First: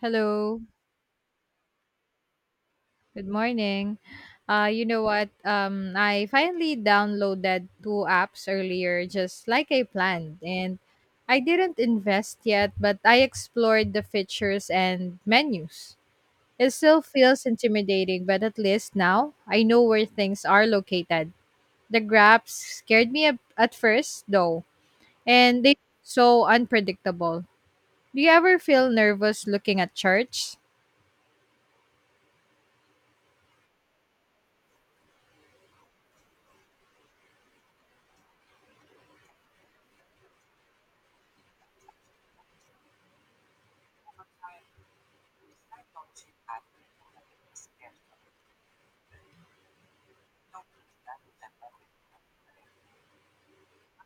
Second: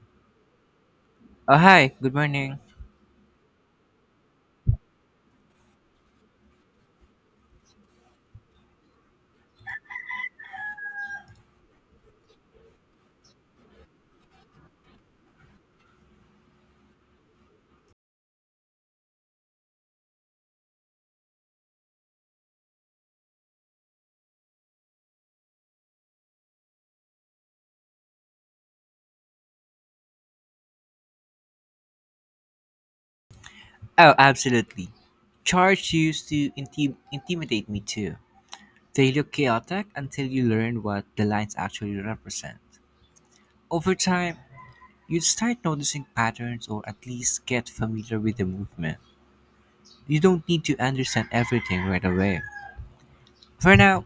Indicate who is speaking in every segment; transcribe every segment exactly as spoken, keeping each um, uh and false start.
Speaker 1: Hello,
Speaker 2: Oh, hi. Good morning.
Speaker 1: good morning. Uh, you know what? Um, I finally downloaded two apps earlier, just like I planned, and I didn't invest yet, but I explored the features and menus. It still feels intimidating, but at least now I know where things are located. The graphs scared me ab- at first, though, and they so unpredictable. Do you ever feel nervous looking at charts?
Speaker 2: Oh, absolutely. Charge used to inti- intimidate me too. They look chaotic until you learn what the lines actually represent. Over time, you start noticing patterns or at least get familiar with the movement. You don't need to understand everything right away. For now,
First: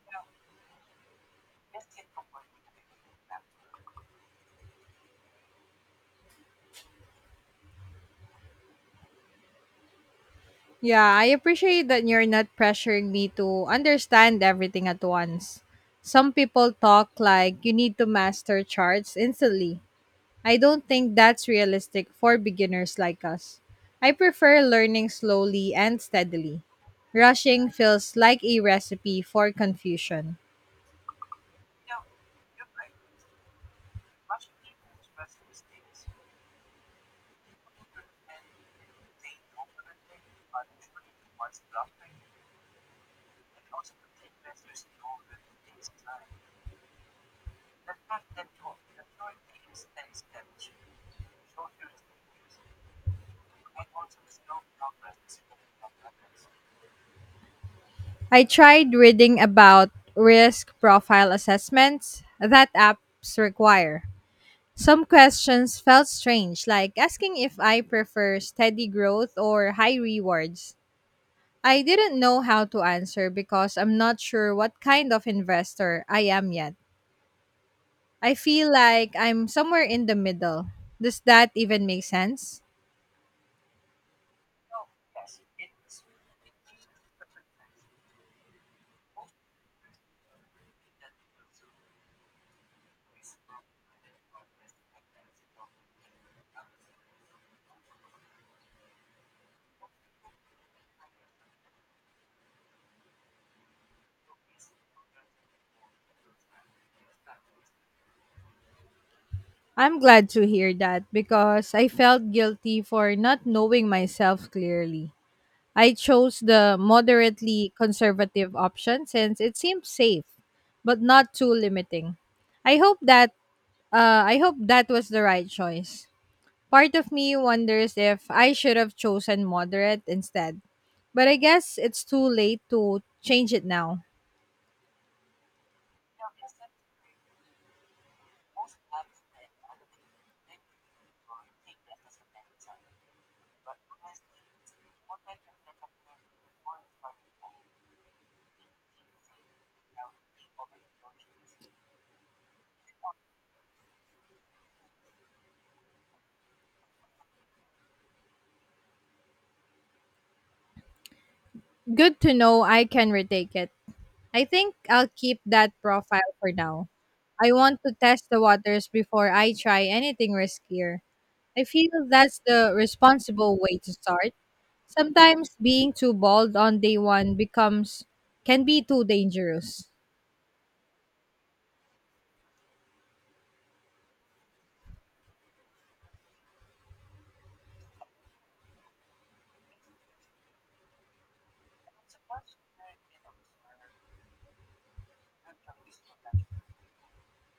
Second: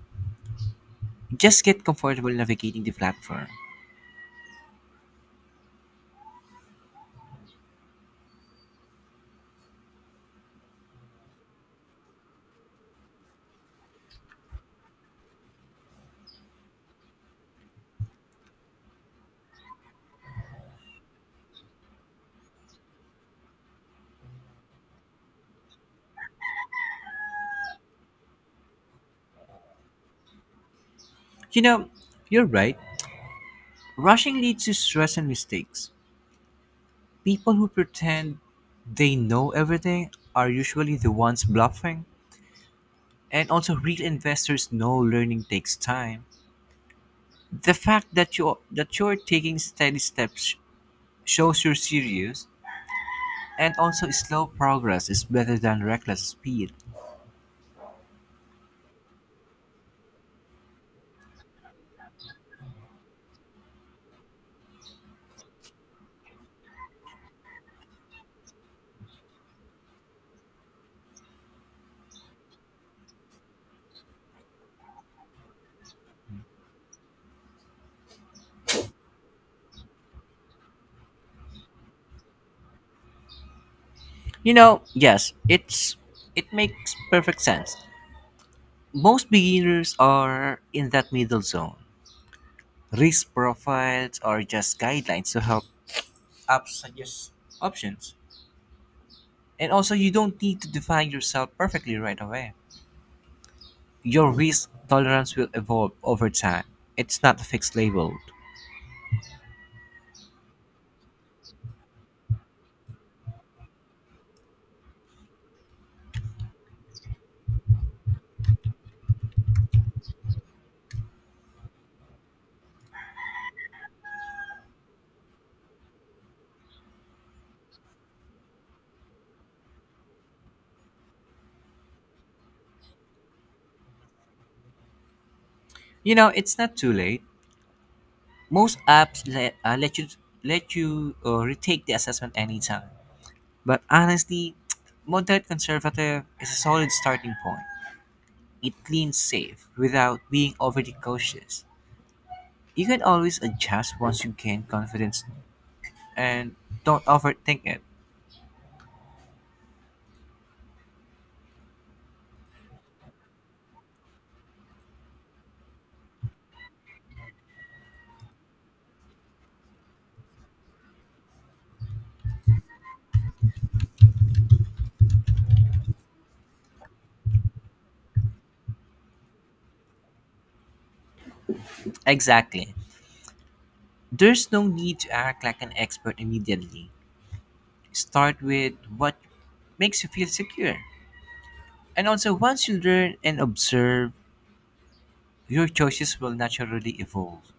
Speaker 2: just get comfortable navigating the platform.
Speaker 1: Yeah, I appreciate that you're not pressuring me to understand everything at once. Some people talk like you need to master charts instantly. I don't think that's realistic for beginners like us. I prefer learning slowly and steadily. Rushing feels like a recipe for confusion.
Speaker 2: You know, you're right. Rushing leads to stress and mistakes. People who pretend they know everything are usually the ones bluffing. And also, real investors know learning takes time. The fact that you that you're taking steady steps shows you're serious. And also, slow progress is better than reckless speed.
Speaker 1: I tried reading about risk profile assessments that apps require. Some questions felt strange, like asking if I prefer steady growth or high rewards. I didn't know how to answer because I'm not sure what kind of investor I am yet. I feel like I'm somewhere in the middle. Does that even make sense?
Speaker 2: You know, yes, it's it makes perfect sense. Most beginners are in that middle zone. Risk profiles are just guidelines to help up suggest options. And also, you don't need to define yourself perfectly right away. Your risk tolerance will evolve over time. It's not a fixed label.
Speaker 1: I'm glad to hear that because I felt guilty for not knowing myself clearly. I chose the moderately conservative option since it seemed safe, but not too limiting. I hope that Uh, I hope that was the right choice. Part of me wonders if I should have chosen moderate instead. But I guess it's too late to change it now.
Speaker 2: You know, it's not too late. Most apps let, uh, let you let you uh, retake the assessment anytime. But honestly, moderate conservative is a solid starting point. It cleans safe without being overly cautious. You can always adjust once you gain confidence, and don't overthink it.
Speaker 1: Good to know I can retake it. I think I'll keep that profile for now. I want to test the waters before I try anything riskier. I feel that's the responsible way to start. Sometimes being too bold on day one becomes can be too dangerous.
Speaker 2: Exactly. There's no need to act like an expert immediately. Start with what makes you feel secure. And also, once you learn and observe, your choices will naturally evolve.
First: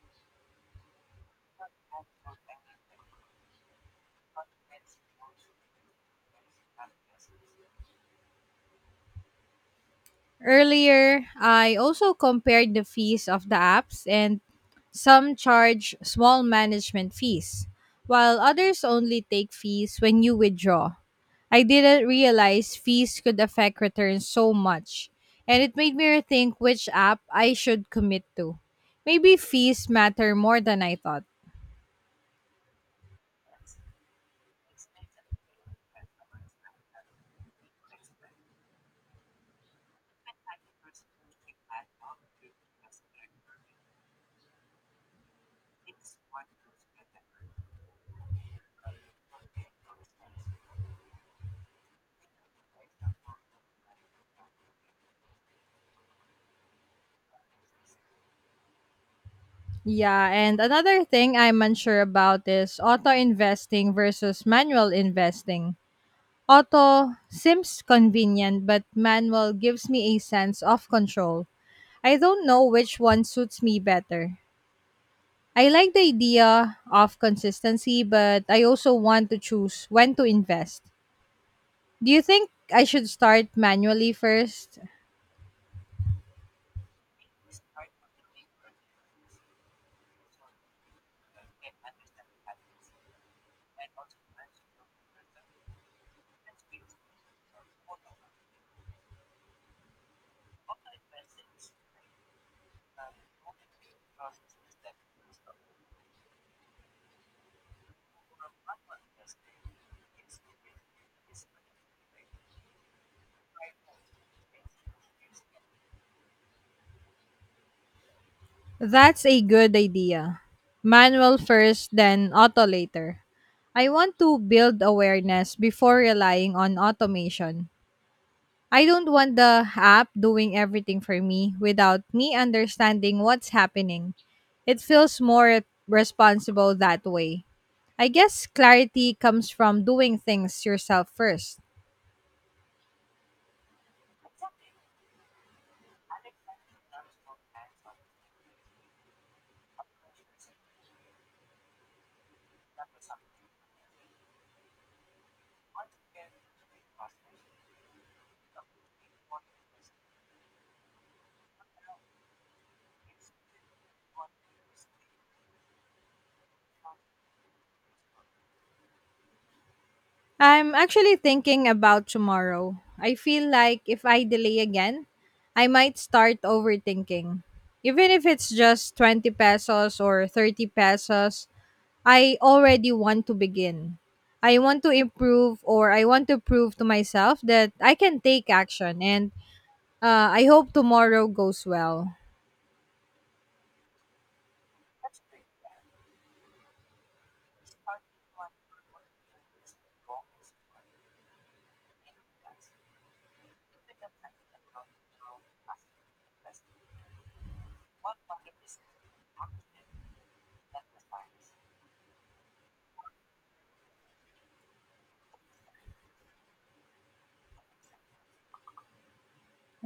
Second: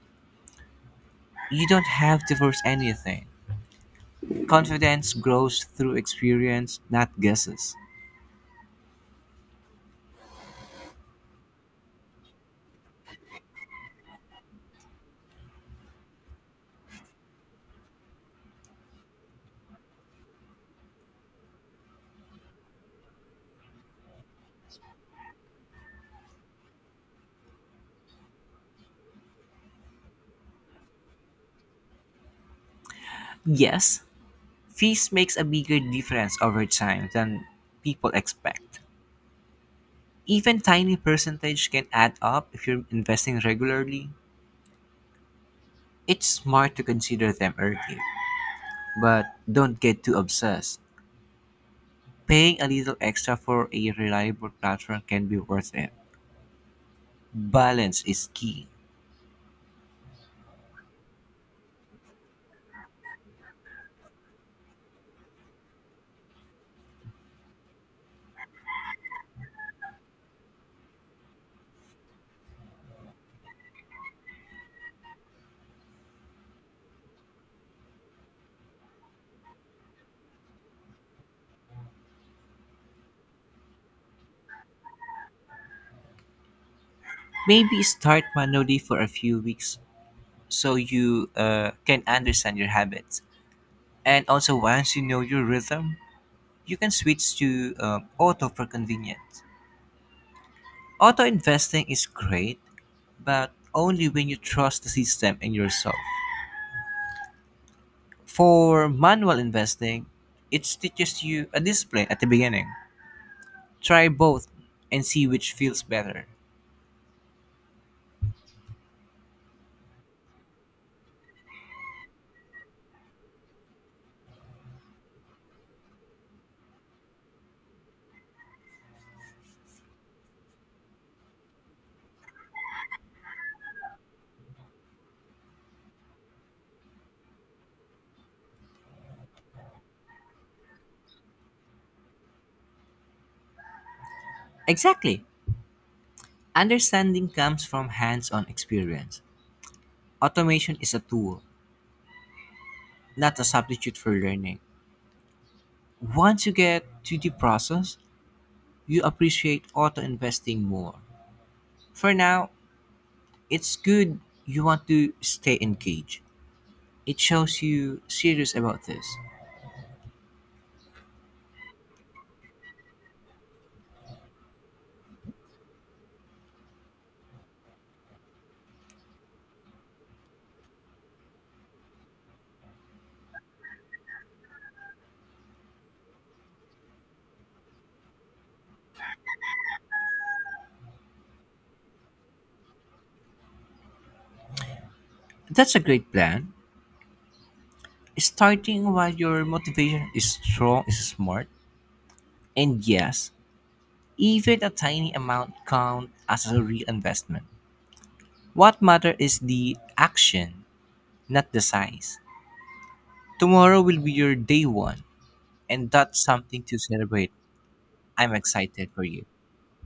Speaker 2: You don't have to force anything. Confidence grows through experience, not guesses.
Speaker 1: Earlier, I also compared the fees of the apps, and some charge small management fees, while others only take fees when you withdraw. I didn't realize fees could affect returns so much, and it made me rethink which app I should commit to. Maybe fees matter more than I thought.
Speaker 2: Yes, fees makes a bigger difference over time than people expect. Even tiny percentage can add up if you're investing regularly. It's smart to consider them early, but don't get too obsessed. Paying a little extra for a reliable platform can be worth it. Balance is key.
Speaker 1: Yeah, and another thing I'm unsure about is auto investing versus manual investing. Auto seems convenient, but manual gives me a sense of control. I don't know which one suits me better. I like the idea of consistency, but I also want to choose when to invest. Do you think I should start manually first?
Speaker 2: Maybe start manually for a few weeks so you uh, can understand your habits. And also, once you know your rhythm, you can switch to um, auto for convenience. Auto investing is great, but only when you trust the system and yourself. For manual investing, it teaches you a discipline at the beginning. Try both and see which feels better.
Speaker 1: That's a good idea. Manual first, then auto later. I want to build awareness before relying on automation. I don't want the app doing everything for me without me understanding what's happening. It feels more responsible that way. I guess clarity comes from doing things yourself first.
Speaker 2: Exactly. Understanding comes from hands on experience. Automation is a tool, not a substitute for learning. Once you get to the process, you appreciate auto investing more. For now, it's good you want to stay engaged. It shows you serious about this.
Speaker 1: I'm actually thinking about tomorrow. I feel like if I delay again, I might start overthinking. Even if it's just 20 pesos or 30 pesos, I already want to begin. I want to improve or I want to prove to myself that I can take action, and uh, I hope tomorrow goes well.
Speaker 2: That's a great plan. Starting while your motivation is strong is smart. And yes, even a tiny amount count as a real investment. What matter is the action, not the size. Tomorrow will be your day one, and that's something to celebrate. I'm excited for you.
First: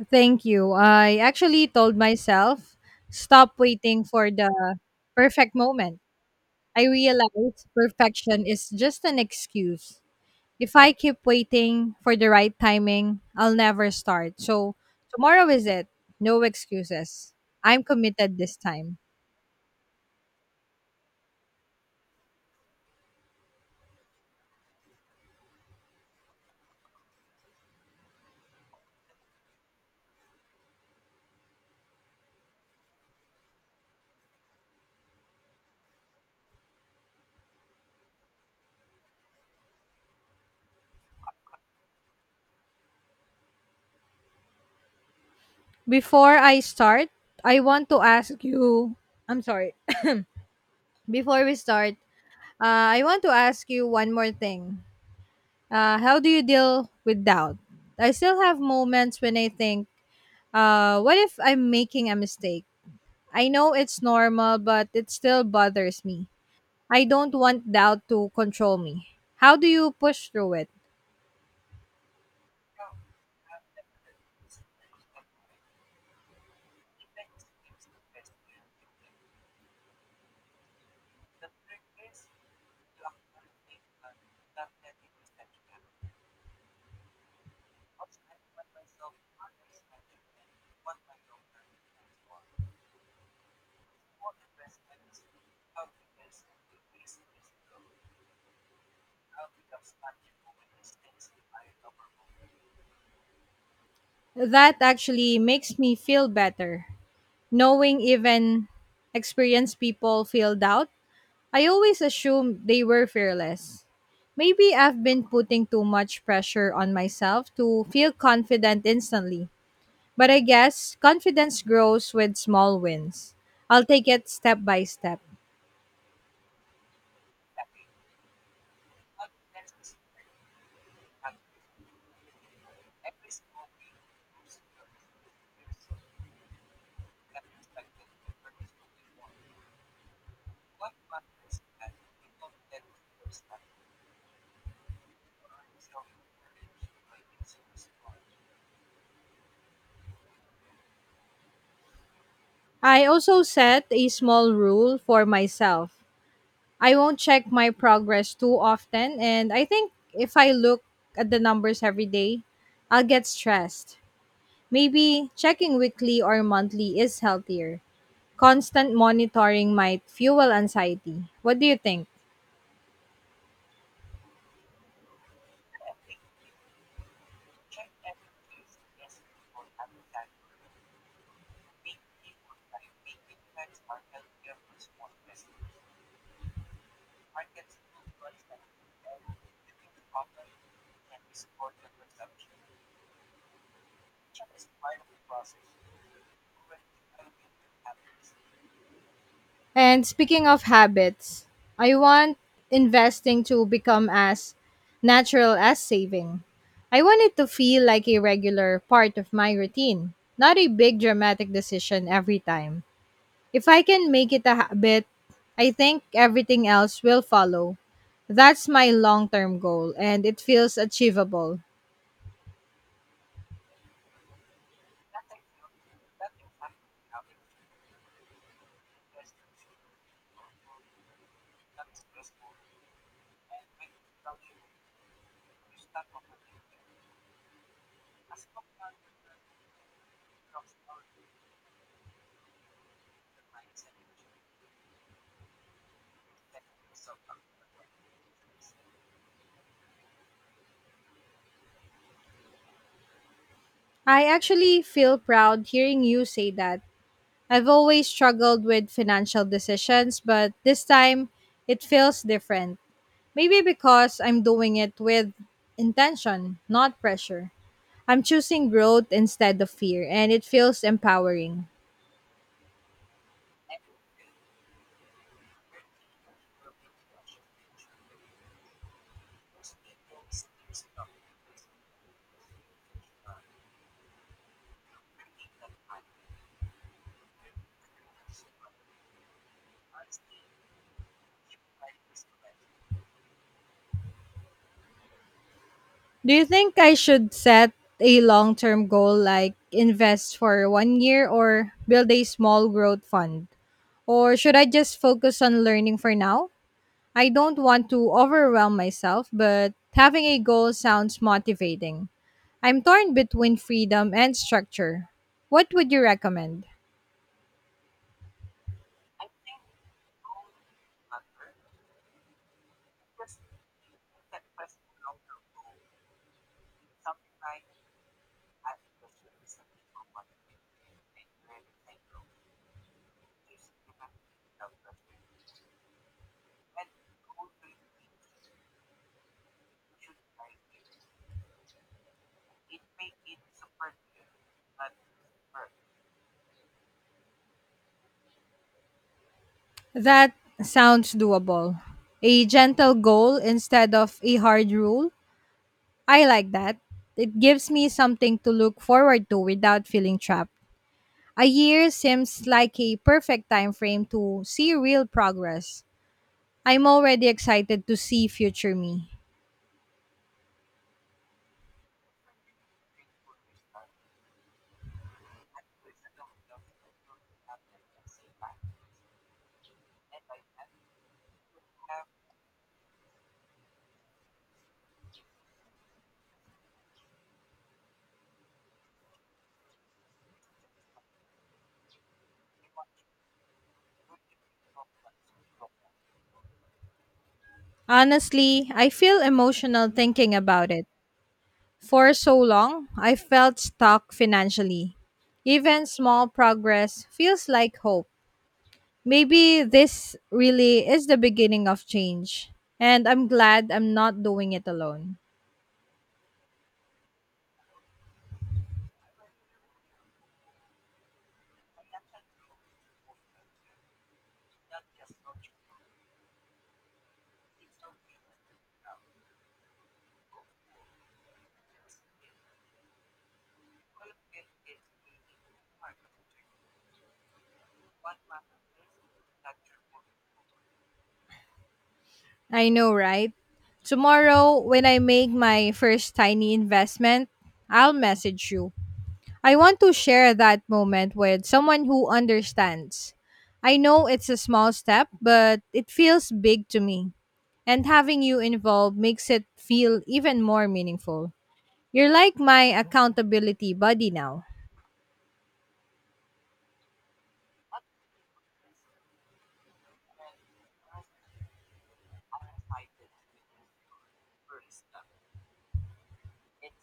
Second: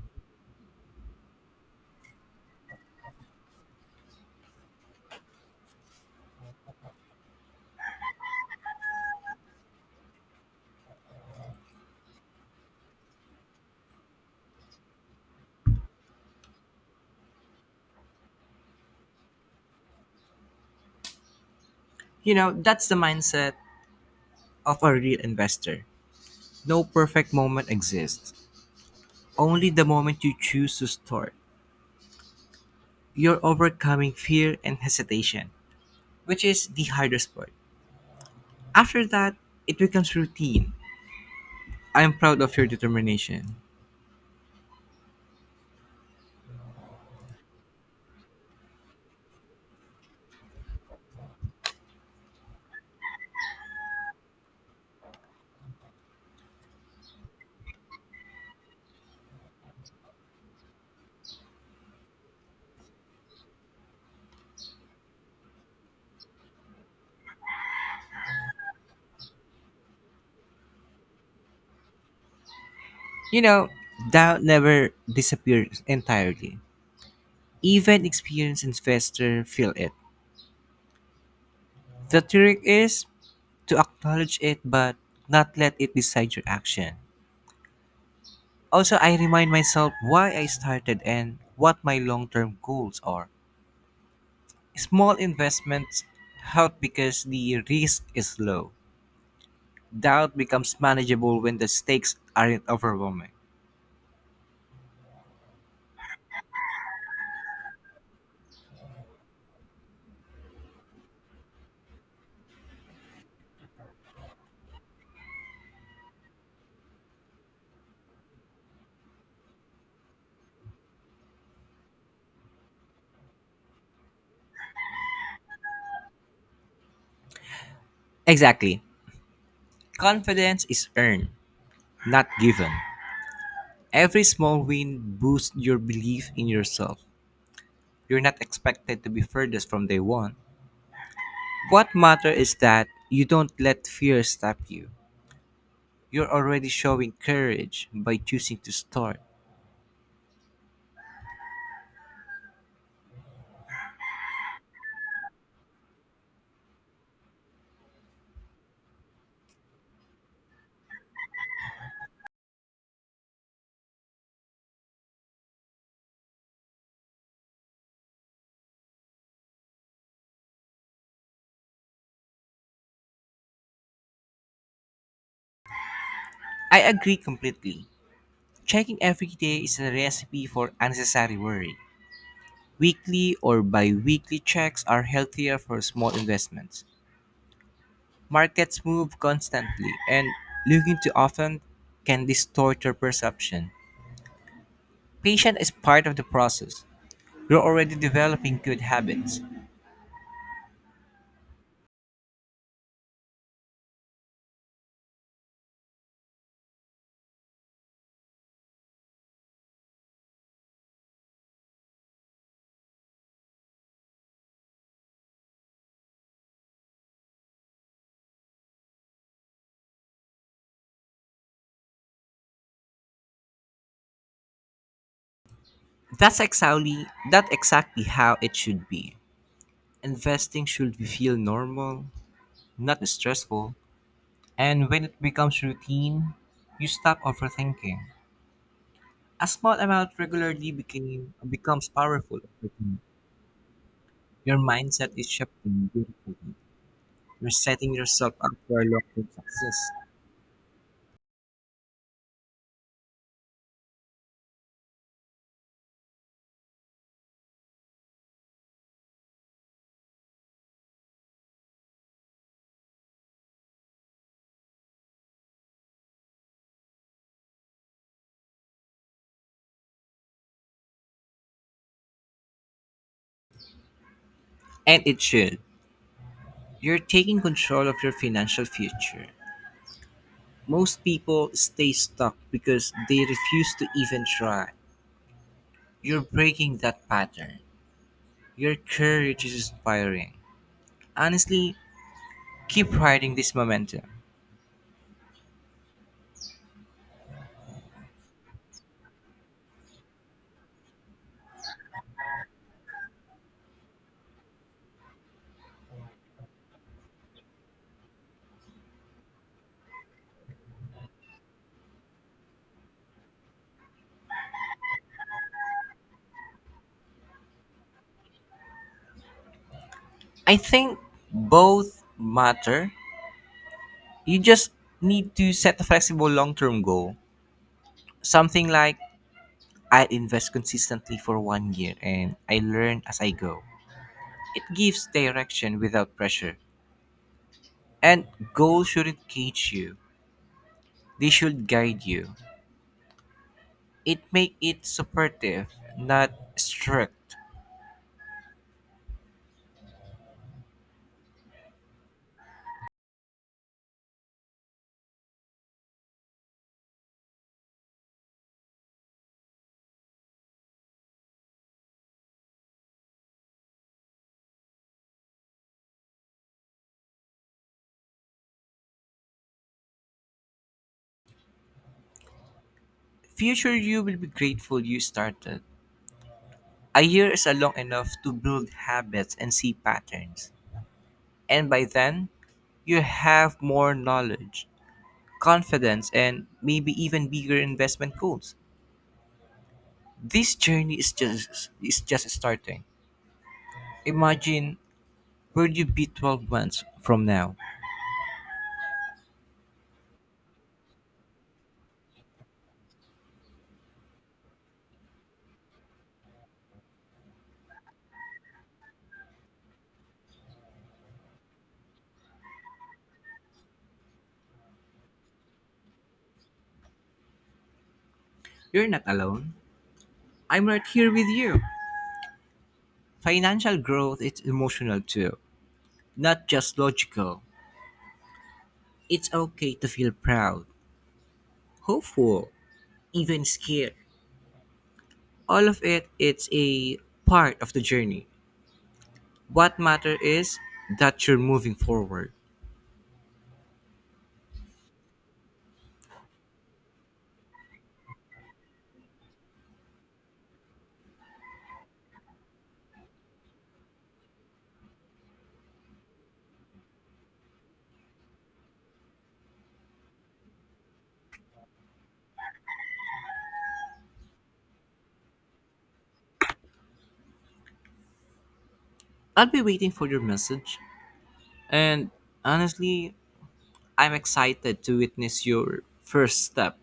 Speaker 1: Thank you. I actually told myself stop waiting for the perfect moment. I realized perfection is just an excuse. If I keep waiting for the right timing, I'll never start. So tomorrow is it. No excuses. I'm committed this time.
Speaker 2: You know, that's the mindset of a real investor. No perfect moment exists, only the moment you choose to start. You're overcoming fear and hesitation, which is the hardest part. After that, it becomes routine. I'm proud of your determination.
Speaker 1: Before I start, I want to ask you, I'm sorry. Before we start, uh, I want to ask you one more thing. Uh, how do you deal with doubt? I still have moments when I think, uh, what if I'm making a mistake? I know it's normal, but it still bothers me. I don't want doubt to control me. How do you push through it?
Speaker 2: You know, doubt never disappears entirely. Even experienced investors feel it. The trick is to acknowledge it but not let it decide your action. Also, I remind myself why I started and what my long term goals are. Small investments help because the risk is low. Doubt becomes manageable when the stakes aren't overwhelming.
Speaker 1: That actually makes me feel better. Knowing even experienced people feel doubt, I always assumed they were fearless. Maybe I've been putting too much pressure on myself to feel confident instantly. But I guess confidence grows with small wins. I'll take it step by step.
Speaker 2: Exactly. Confidence is earned, not given. Every small win boosts your belief in yourself. You're not expected to be furthest from day one. What matters is that you don't let fear stop you. You're already showing courage by choosing to start.
Speaker 1: I also set a small rule for myself. I won't check my progress too often, and I think if I look at the numbers every day, I'll get stressed. Maybe checking weekly or monthly is healthier. Constant monitoring might fuel anxiety. What do you think?
Speaker 2: I agree completely. Checking every day is a recipe for unnecessary worry. Weekly or bi weekly checks are healthier for small investments. Markets move constantly, and looking too often can distort your perception. Patience is part of the process. You're already developing good habits.
Speaker 1: And speaking of habits, I want investing to become as natural as saving. I want it to feel like a regular part of my routine, not a big dramatic decision every time. If I can make it a habit, I think everything else will follow. That's my long term goal, and it feels achievable.
Speaker 2: That's exactly, that's exactly how it should be. Investing should feel normal, not stressful. And when it becomes routine, you stop overthinking. A small amount regularly became, becomes powerful over time. Your mindset is shifting beautifully. You're setting yourself up for long-term success.
Speaker 1: I actually feel proud hearing you say that. I've always struggled with financial decisions, but this time it feels different. Maybe because I'm doing it with intention, not pressure. I'm choosing growth instead of fear, and it feels empowering.
Speaker 2: And it should. You're taking control of your financial future. Most people stay stuck because they refuse to even try. You're breaking that pattern. Your courage is inspiring. Honestly, keep riding this momentum.
Speaker 1: Do you think I should set a long term goal like invest for one year or build a small growth fund? Or should I just focus on learning for now? I don't want to overwhelm myself, but having a goal sounds motivating. I'm torn between freedom and structure. What would you recommend?
Speaker 2: I think both matter. You just need to set a flexible long term goal. Something like I invest consistently for one year and I learn as I go. It gives direction without pressure. And goals shouldn't cage you, they should guide you. It make it supportive, not strict.
Speaker 1: That sounds doable. A gentle goal instead of a hard rule? I like that. It gives me something to look forward to without feeling trapped. A year seems like a perfect time frame to see real progress. I'm already excited to see future me.
Speaker 2: Future you will be grateful you started. A year is a long enough to build habits and see patterns. And by then, you have more knowledge, confidence, and maybe even bigger investment goals. This journey is just is just starting. Imagine where you be twelve months from now.
Speaker 1: Honestly, I feel emotional thinking about it. For so long, I felt stuck financially. Even small progress feels like hope. Maybe this really is the beginning of change. And I'm glad I'm not doing it alone.
Speaker 2: You're not alone. I'm right here with you. Financial growth is emotional too, not just logical. It's okay to feel proud, hopeful, even scared. All of it it's a part of the journey. What matter is that you're moving forward.
Speaker 1: I know, right? Tomorrow, when I make my first tiny investment, I'll message you. I want to share that moment with someone who understands. I know it's a small step, but it feels big to me, and having you involved makes it feel even more meaningful. You're like my accountability buddy now.
Speaker 2: I'll be waiting for your message. And honestly, I'm excited to witness your first step.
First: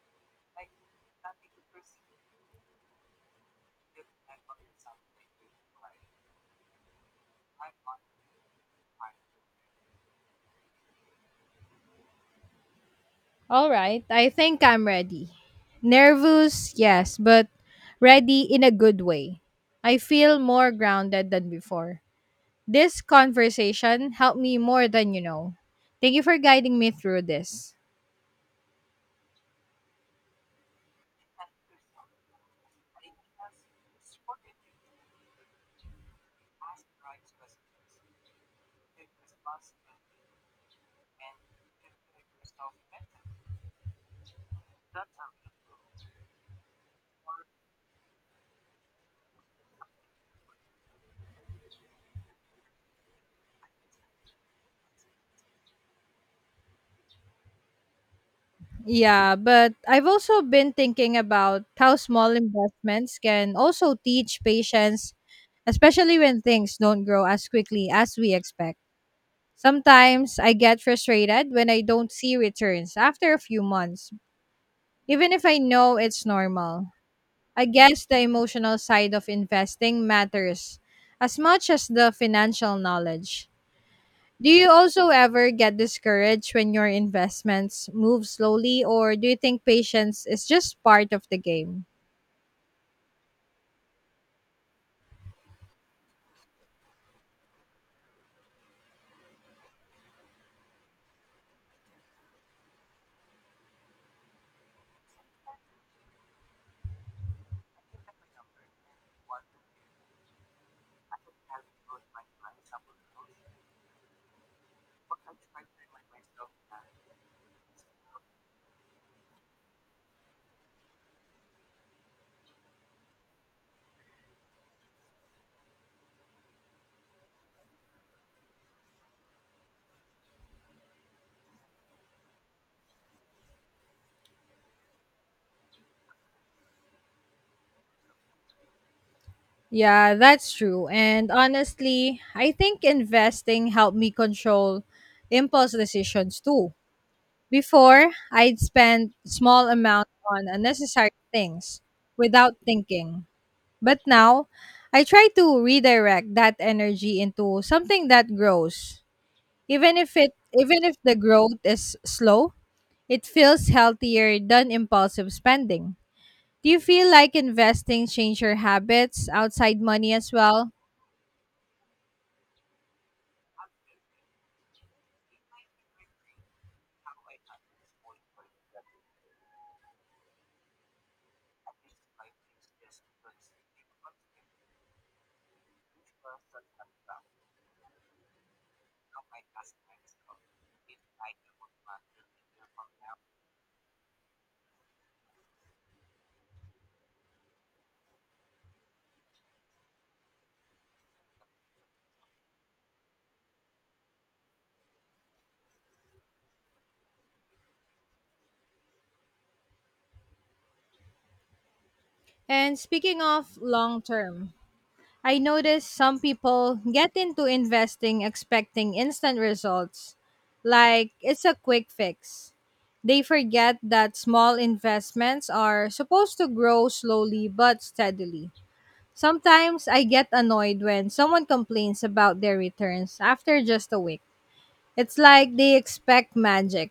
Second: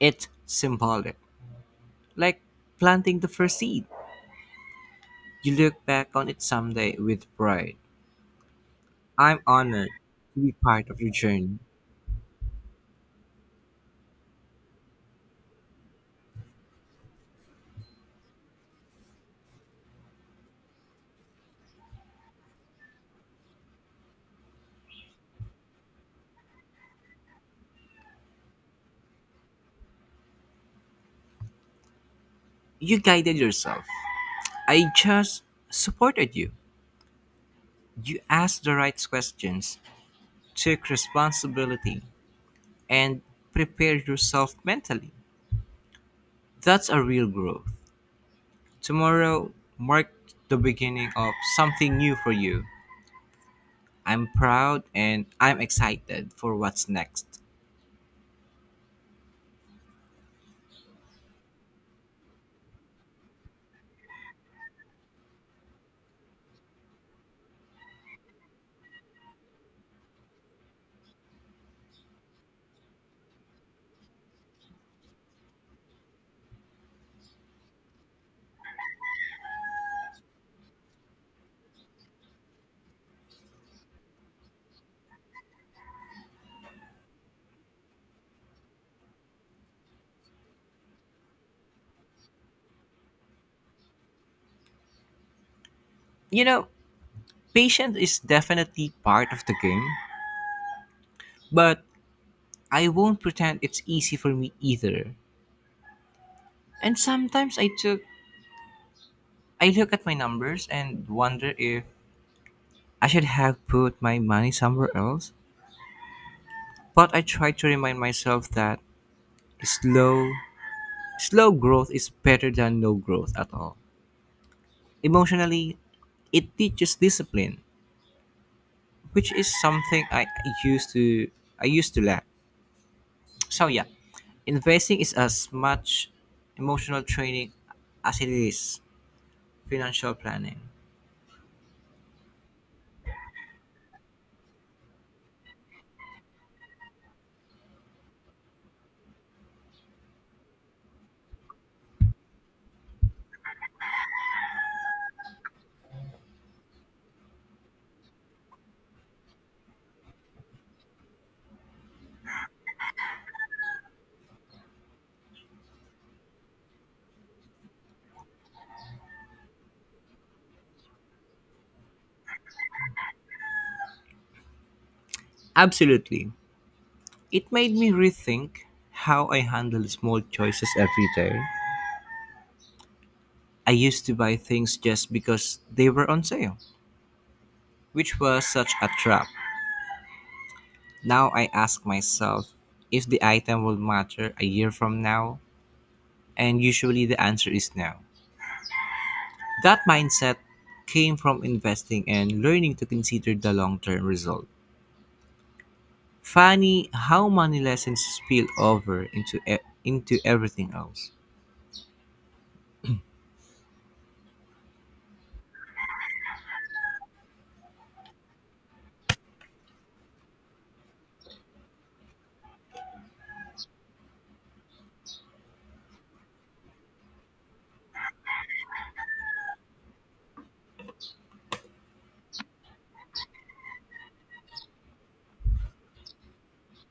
Speaker 2: It's symbolic, like planting the first seed. You look back on it someday with pride. I'm honored to be part of your journey.
Speaker 1: All right, I think I'm ready. Nervous, yes, but ready in a good way. I feel more grounded than before. This conversation helped me more than you know. Thank you for guiding me through this.
Speaker 2: You guided yourself. I just supported you. You asked the right questions, took responsibility, and prepared yourself mentally. That's a real growth. Tomorrow marked the beginning of something new for you. I'm proud and I'm excited for what's next.
Speaker 1: Yeah, but I've also been thinking about how small investments can also teach patience, especially when things don't grow as quickly as we expect. Sometimes I get frustrated when I don't see returns after a few months, even if I know it's normal. I guess the emotional side of investing matters as much as the financial knowledge. Do you also ever get discouraged when your investments move slowly, or do you think patience is just part of the game?
Speaker 2: You know, patience is definitely part of the game, but I won't pretend it's easy for me either. And sometimes I took I look at my numbers and wonder if I should have put my money somewhere else. But I try to remind myself that slow slow growth is better than no growth at all. Emotionally, it teaches discipline, which is something I used to I used to lack. So yeah, investing is as much emotional training as it is
Speaker 1: Yeah,
Speaker 2: financial
Speaker 1: that's
Speaker 2: planning.
Speaker 1: true. And honestly, I think investing helped me control impulse decisions too. Before, I'd spend small amount on unnecessary things without thinking. But now, I try to redirect that energy into something that grows. Even if it even if the growth is slow, it feels healthier than impulsive spending. Do you feel like investing change your habits outside money as well?
Speaker 2: Absolutely. It made me rethink how I handle small choices every day. I used to buy things just because they were on sale, which was such a trap. Now I ask myself if the item will matter a year from now and usually the answer is no. That mindset came from investing and learning to consider the long term result. Funny how money lessons spill over into, e- into everything else.
Speaker 1: And speaking of long term, I notice some people get into investing expecting instant results, like it's a quick fix. They forget that small investments are supposed to grow slowly but steadily. Sometimes I get annoyed when someone complains about their returns after just a week. It's like they expect magic.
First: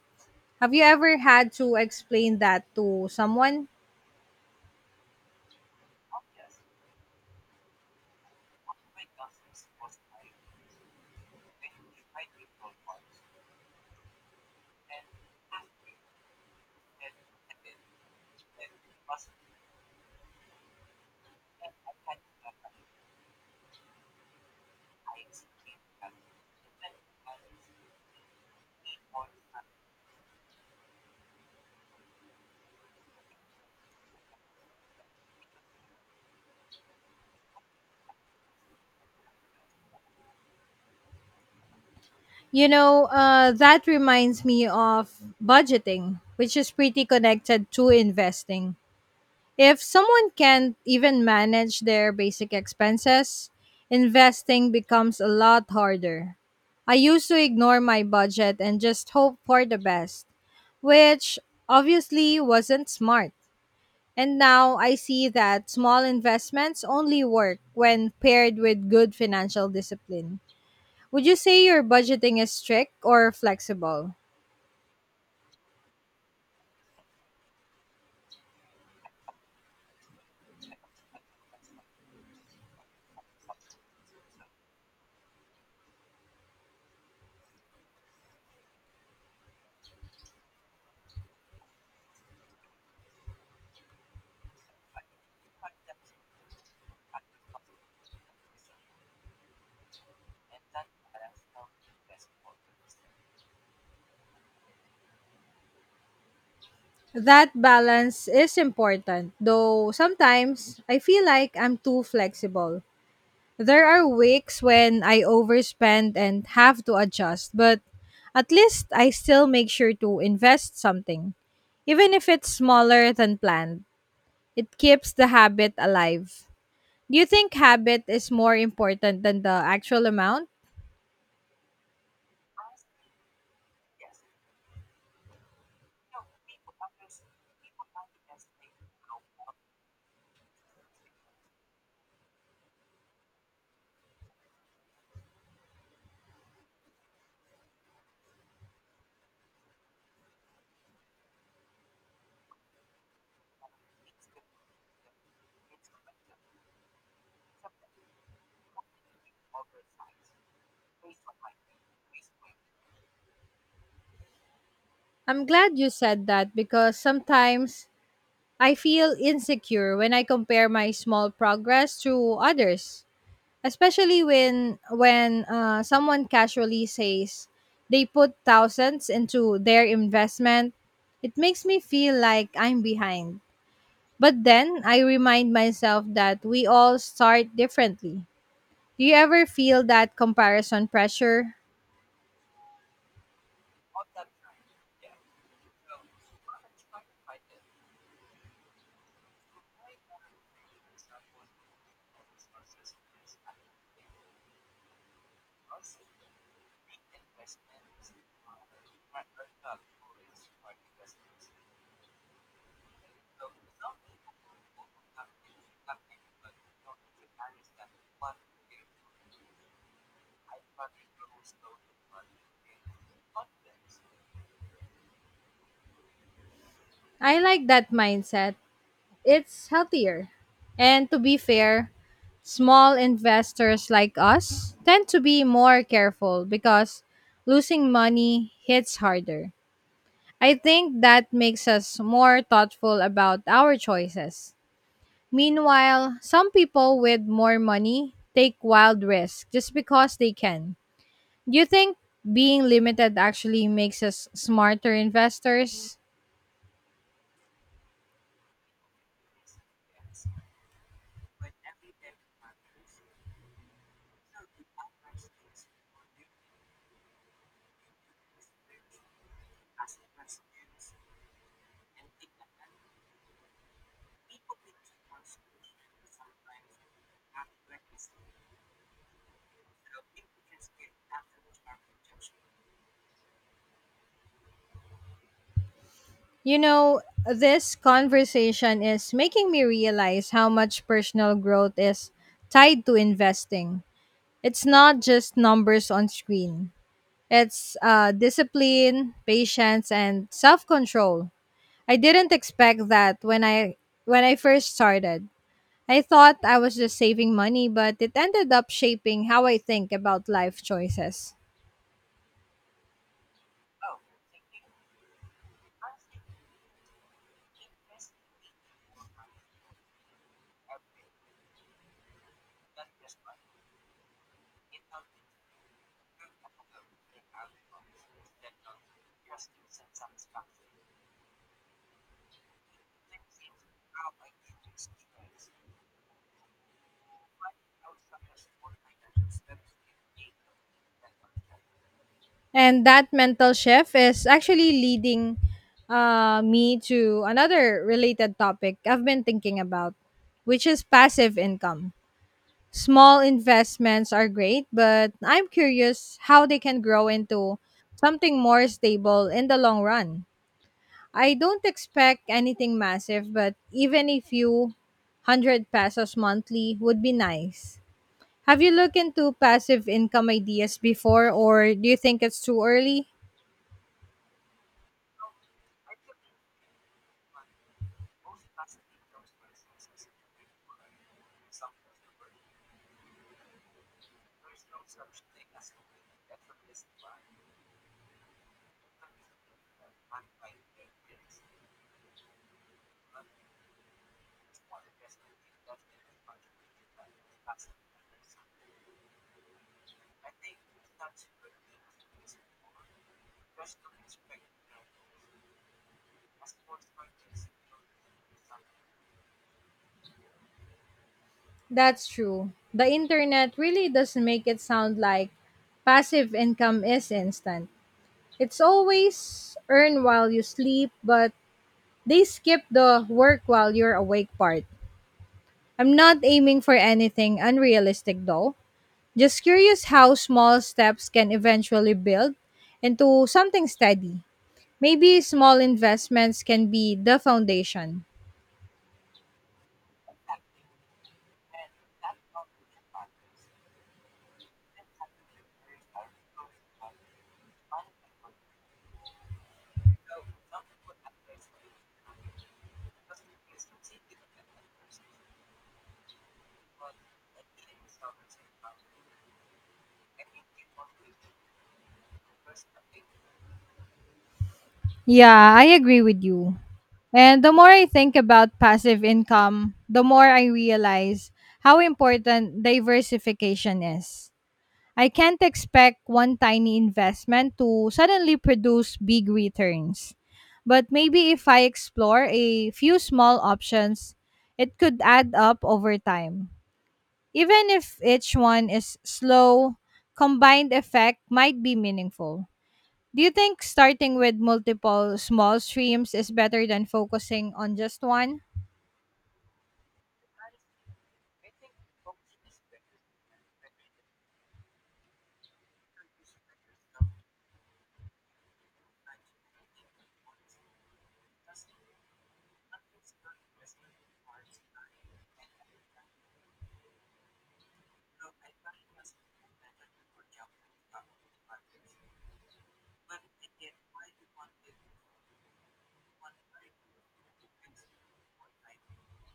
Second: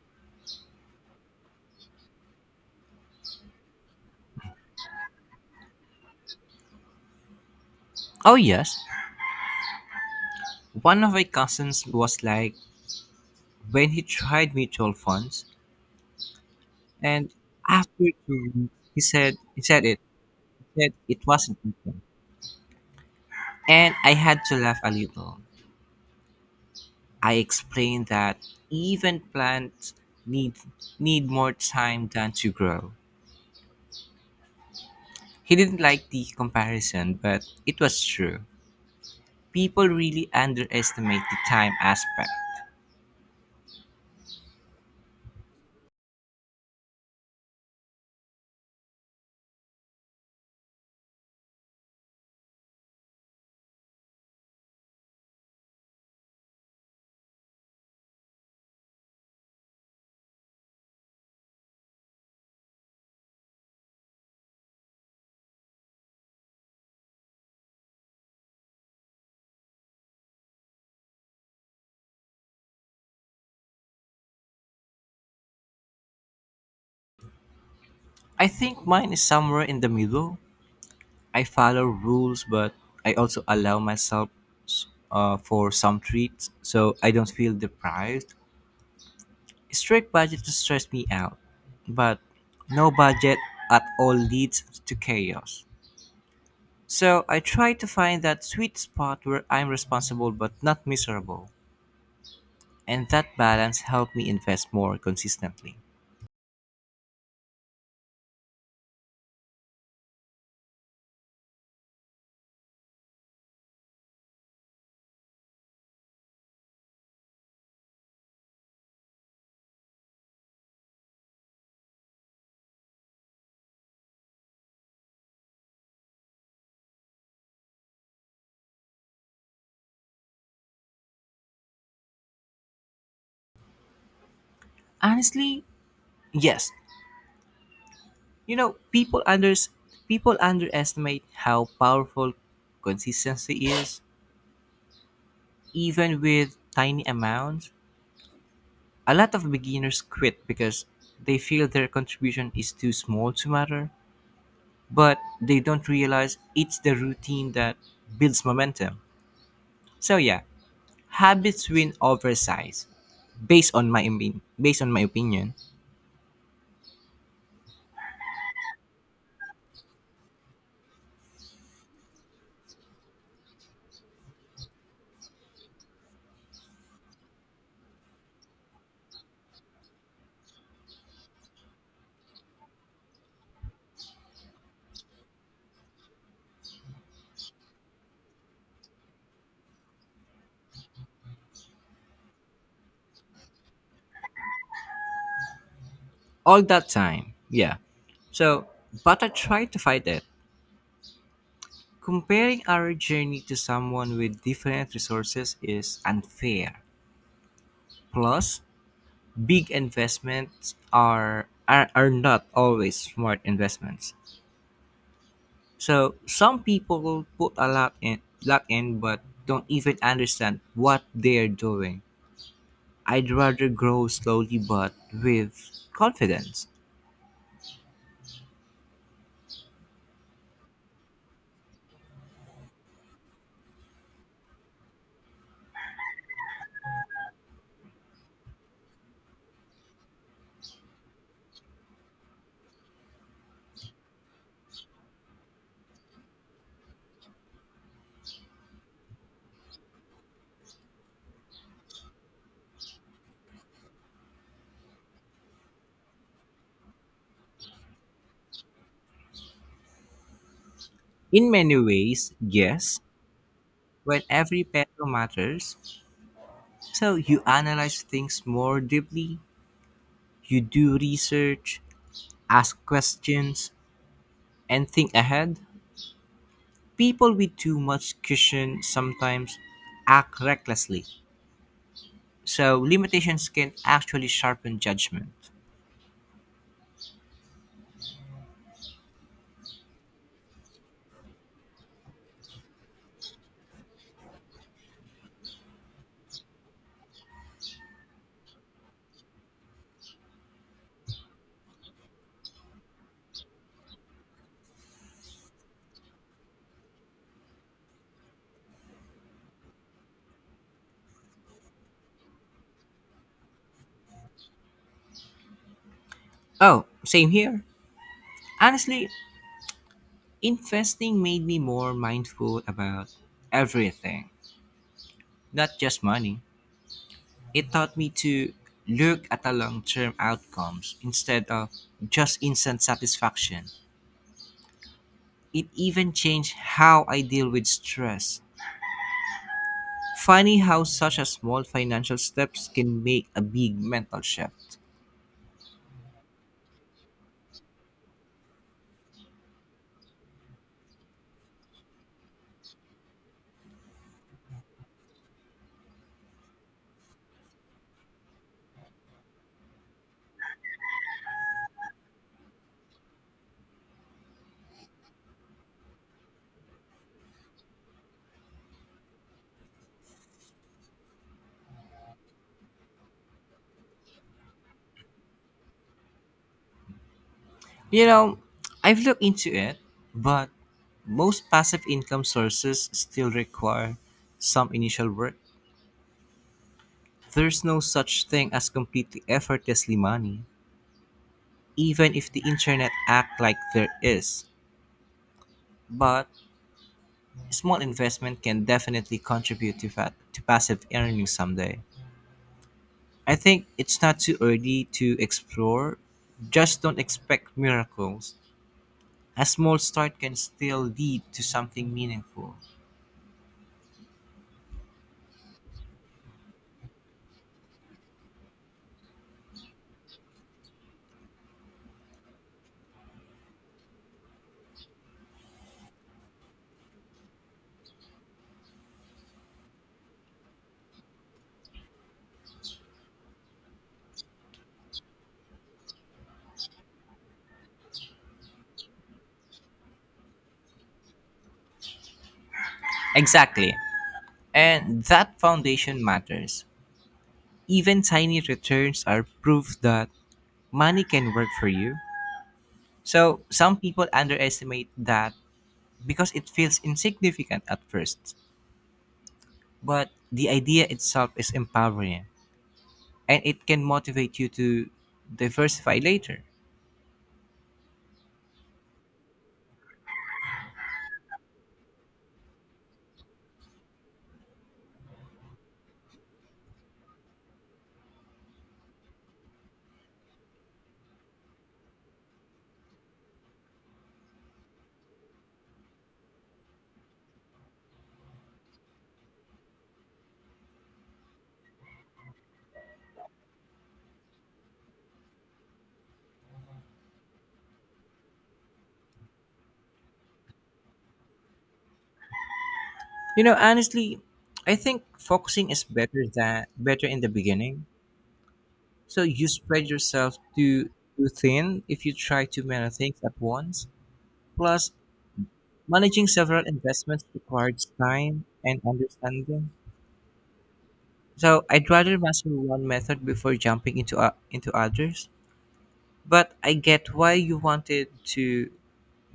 Speaker 1: Have you ever had to explain that to someone?
Speaker 2: Oh, yes. One of my cousins was like, when he tried mutual funds, and after two weeks, he said, he said it, he said it wasn't mutual. And I had to laugh a little. I explained that even plants need need more time than to grow. He didn't like the comparison, but it was true. People really underestimate the time aspect.
Speaker 1: You know, uh, that reminds me of budgeting, which is pretty connected to investing. If someone can't even manage their basic expenses, investing becomes a lot harder. I used to ignore my budget and just hope for the best, which obviously wasn't smart. And now I see that small investments only work when paired with good financial discipline. Would you say your budgeting is strict or flexible?
Speaker 2: I think mine is somewhere in the middle. I follow rules, but I also allow myself uh, for some treats, so I don't feel deprived. Strict budget to stress me out, but no budget at all leads to chaos. So I try to find that sweet spot where I'm responsible but not miserable. And that balance helped me invest more consistently.
Speaker 1: That balance is important, though sometimes I feel like I'm too flexible. There are weeks when I overspend and have to adjust, but at least I still make sure to invest something, even if it's smaller than planned. It keeps the habit alive. Do you think habit is more important than the actual amount?
Speaker 2: Honestly, yes. You know, people unders people underestimate how powerful consistency is, even with tiny amounts. A lot of beginners quit because they feel their contribution is too small to matter, but they don't realize it's the routine that builds momentum. So yeah, habits win over size, based on my opin- based on my
Speaker 1: I'm
Speaker 2: opinion.
Speaker 1: glad you said that because sometimes I feel insecure when I compare my small progress to others, especially when when uh, someone casually says they put thousands into their investment. It makes me feel like I'm behind. But then I remind myself that we all start differently. Do you ever feel that comparison pressure?
Speaker 2: All that time, yeah. So, but I try to fight it. Comparing our journey to someone with different resources is unfair. Plus, big investments are are, are not always smart investments. So, some people put a lot in lot in but don't even understand what they're doing. I'd rather grow slowly but with confidence.
Speaker 1: I like that mindset. It's healthier. And to be fair, small investors like us tend to be more careful because losing money hits harder. I think that makes us more thoughtful about our choices. Meanwhile, some people with more money take wild risks just because they can. Do you think being limited actually makes us smarter investors?
Speaker 2: In many ways, yes, when every peso matters. So you analyze things more deeply, you do research, ask questions, and think ahead. People with too much cushion sometimes act recklessly. So limitations can actually sharpen judgment.
Speaker 1: You know, this conversation is making me realize how much personal growth is tied to investing. It's not just numbers on screen, it's uh, discipline, patience, and self control. I didn't expect that when I when I first started. I thought I was just saving money, but it ended up shaping how I think about life choices.
Speaker 2: Oh, same here. Honestly, investing made me more mindful about everything, not just money. It taught me to look at the long term outcomes instead of just instant satisfaction. It even changed how I deal with stress. Funny how such a small financial steps
Speaker 1: And
Speaker 2: can
Speaker 1: that
Speaker 2: make a
Speaker 1: mental
Speaker 2: big
Speaker 1: shift
Speaker 2: mental
Speaker 1: is actually
Speaker 2: shift.
Speaker 1: leading uh, me to another related topic I've been thinking about, which is passive income. Small investments are great, but I'm curious how they can grow into something more stable in the long run. I don't expect anything massive, but even a few hundred pesos monthly would be nice. Have you looked into passive income ideas before, or do you think it's too early?
Speaker 2: You know, I've looked into it, but most passive income sources still require some initial work. There's no such thing as completely effortlessly money, even if the internet act like there is. But small investment can definitely contribute to, fat, to passive earnings someday. I think it's not too early to explore. Just don't expect miracles. A small start can still lead to something
Speaker 1: That's true.
Speaker 2: meaningful.
Speaker 1: The internet really does make it sound like passive income is instant. It's always earn while you sleep, but they skip the work while you're awake part. I'm not aiming for anything unrealistic though. Just curious how small steps can eventually build into something steady. Maybe small investments can be the foundation.
Speaker 2: Exactly. And that foundation matters. Even tiny returns are proof that money can work for you. So, some people underestimate that because it feels insignificant at first. But the idea itself is empowering. And it can motivate you to
Speaker 1: Yeah, I
Speaker 2: diversify
Speaker 1: agree with
Speaker 2: later.
Speaker 1: you. And the more I think about passive income, the more I realize how important diversification is. I can't expect one tiny investment to suddenly produce big returns. But maybe if I explore a few small options, it could add up over time. Even if each one is slow, combined effect might be meaningful. Do you think starting with multiple small streams is better than focusing on just one?
Speaker 2: You know, honestly, I think focusing is better than better in the beginning. So you spread yourself too too thin if you try too many things at once. Plus, managing several investments requires time and understanding. So I'd rather master one method before jumping into uh, into others. But I get why you wanted to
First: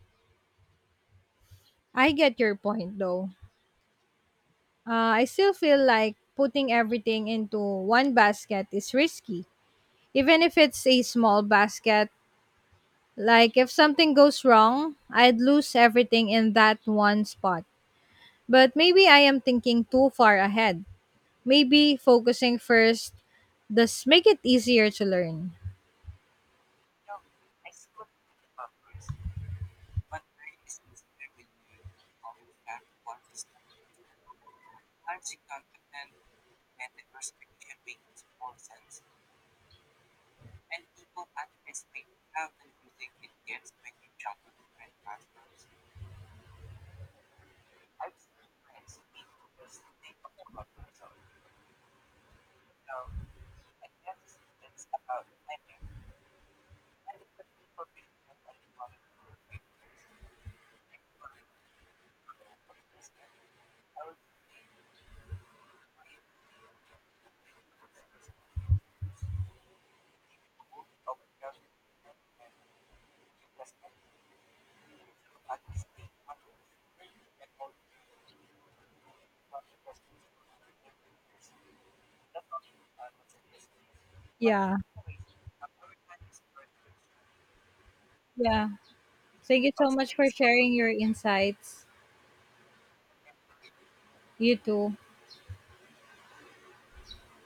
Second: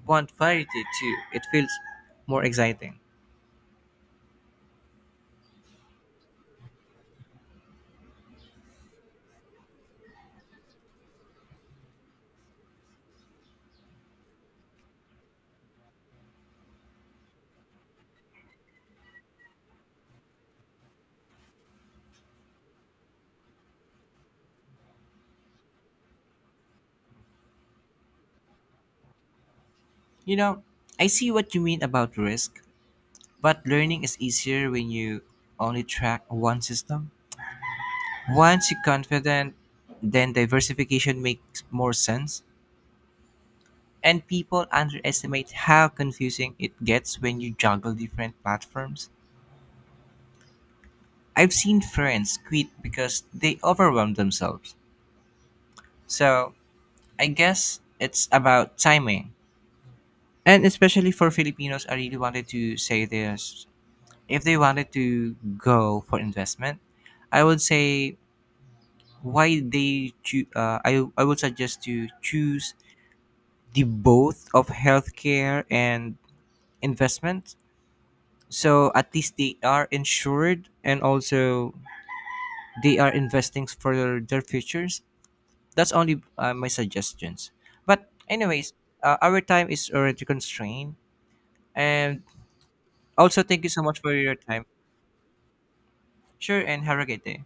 Speaker 2: want variety too. It feels
Speaker 1: I get
Speaker 2: more
Speaker 1: your point
Speaker 2: exciting.
Speaker 1: though. Uh, I still feel like putting everything into one basket is risky. Even if it's a small basket, like if something goes wrong, I'd lose everything in that one spot. But maybe I am thinking too far ahead. Maybe focusing first does make it easier to learn.
Speaker 2: You know, I see what you mean about risk, but learning is easier when you only track one system. Once you're confident, then diversification makes more sense. And people underestimate how confusing it gets when you juggle different platforms. I've seen friends quit because they overwhelm themselves. So I guess it's about timing. And especially for Filipinos, I really wanted to say this: if they wanted to go for investment, I would say why they choo- uh, I, I would suggest to choose the both of healthcare and investment. So at least they are insured and also they are investing for their
Speaker 1: Yeah,
Speaker 2: futures. That's only uh, my suggestions. But
Speaker 1: yeah.
Speaker 2: anyways, uh, our
Speaker 1: Thank
Speaker 2: time
Speaker 1: you so
Speaker 2: is
Speaker 1: much
Speaker 2: already
Speaker 1: for sharing your
Speaker 2: constrained.
Speaker 1: insights.
Speaker 2: And also thank you so much for your
Speaker 1: You
Speaker 2: time.
Speaker 1: too.
Speaker 2: Sure, and have a great day.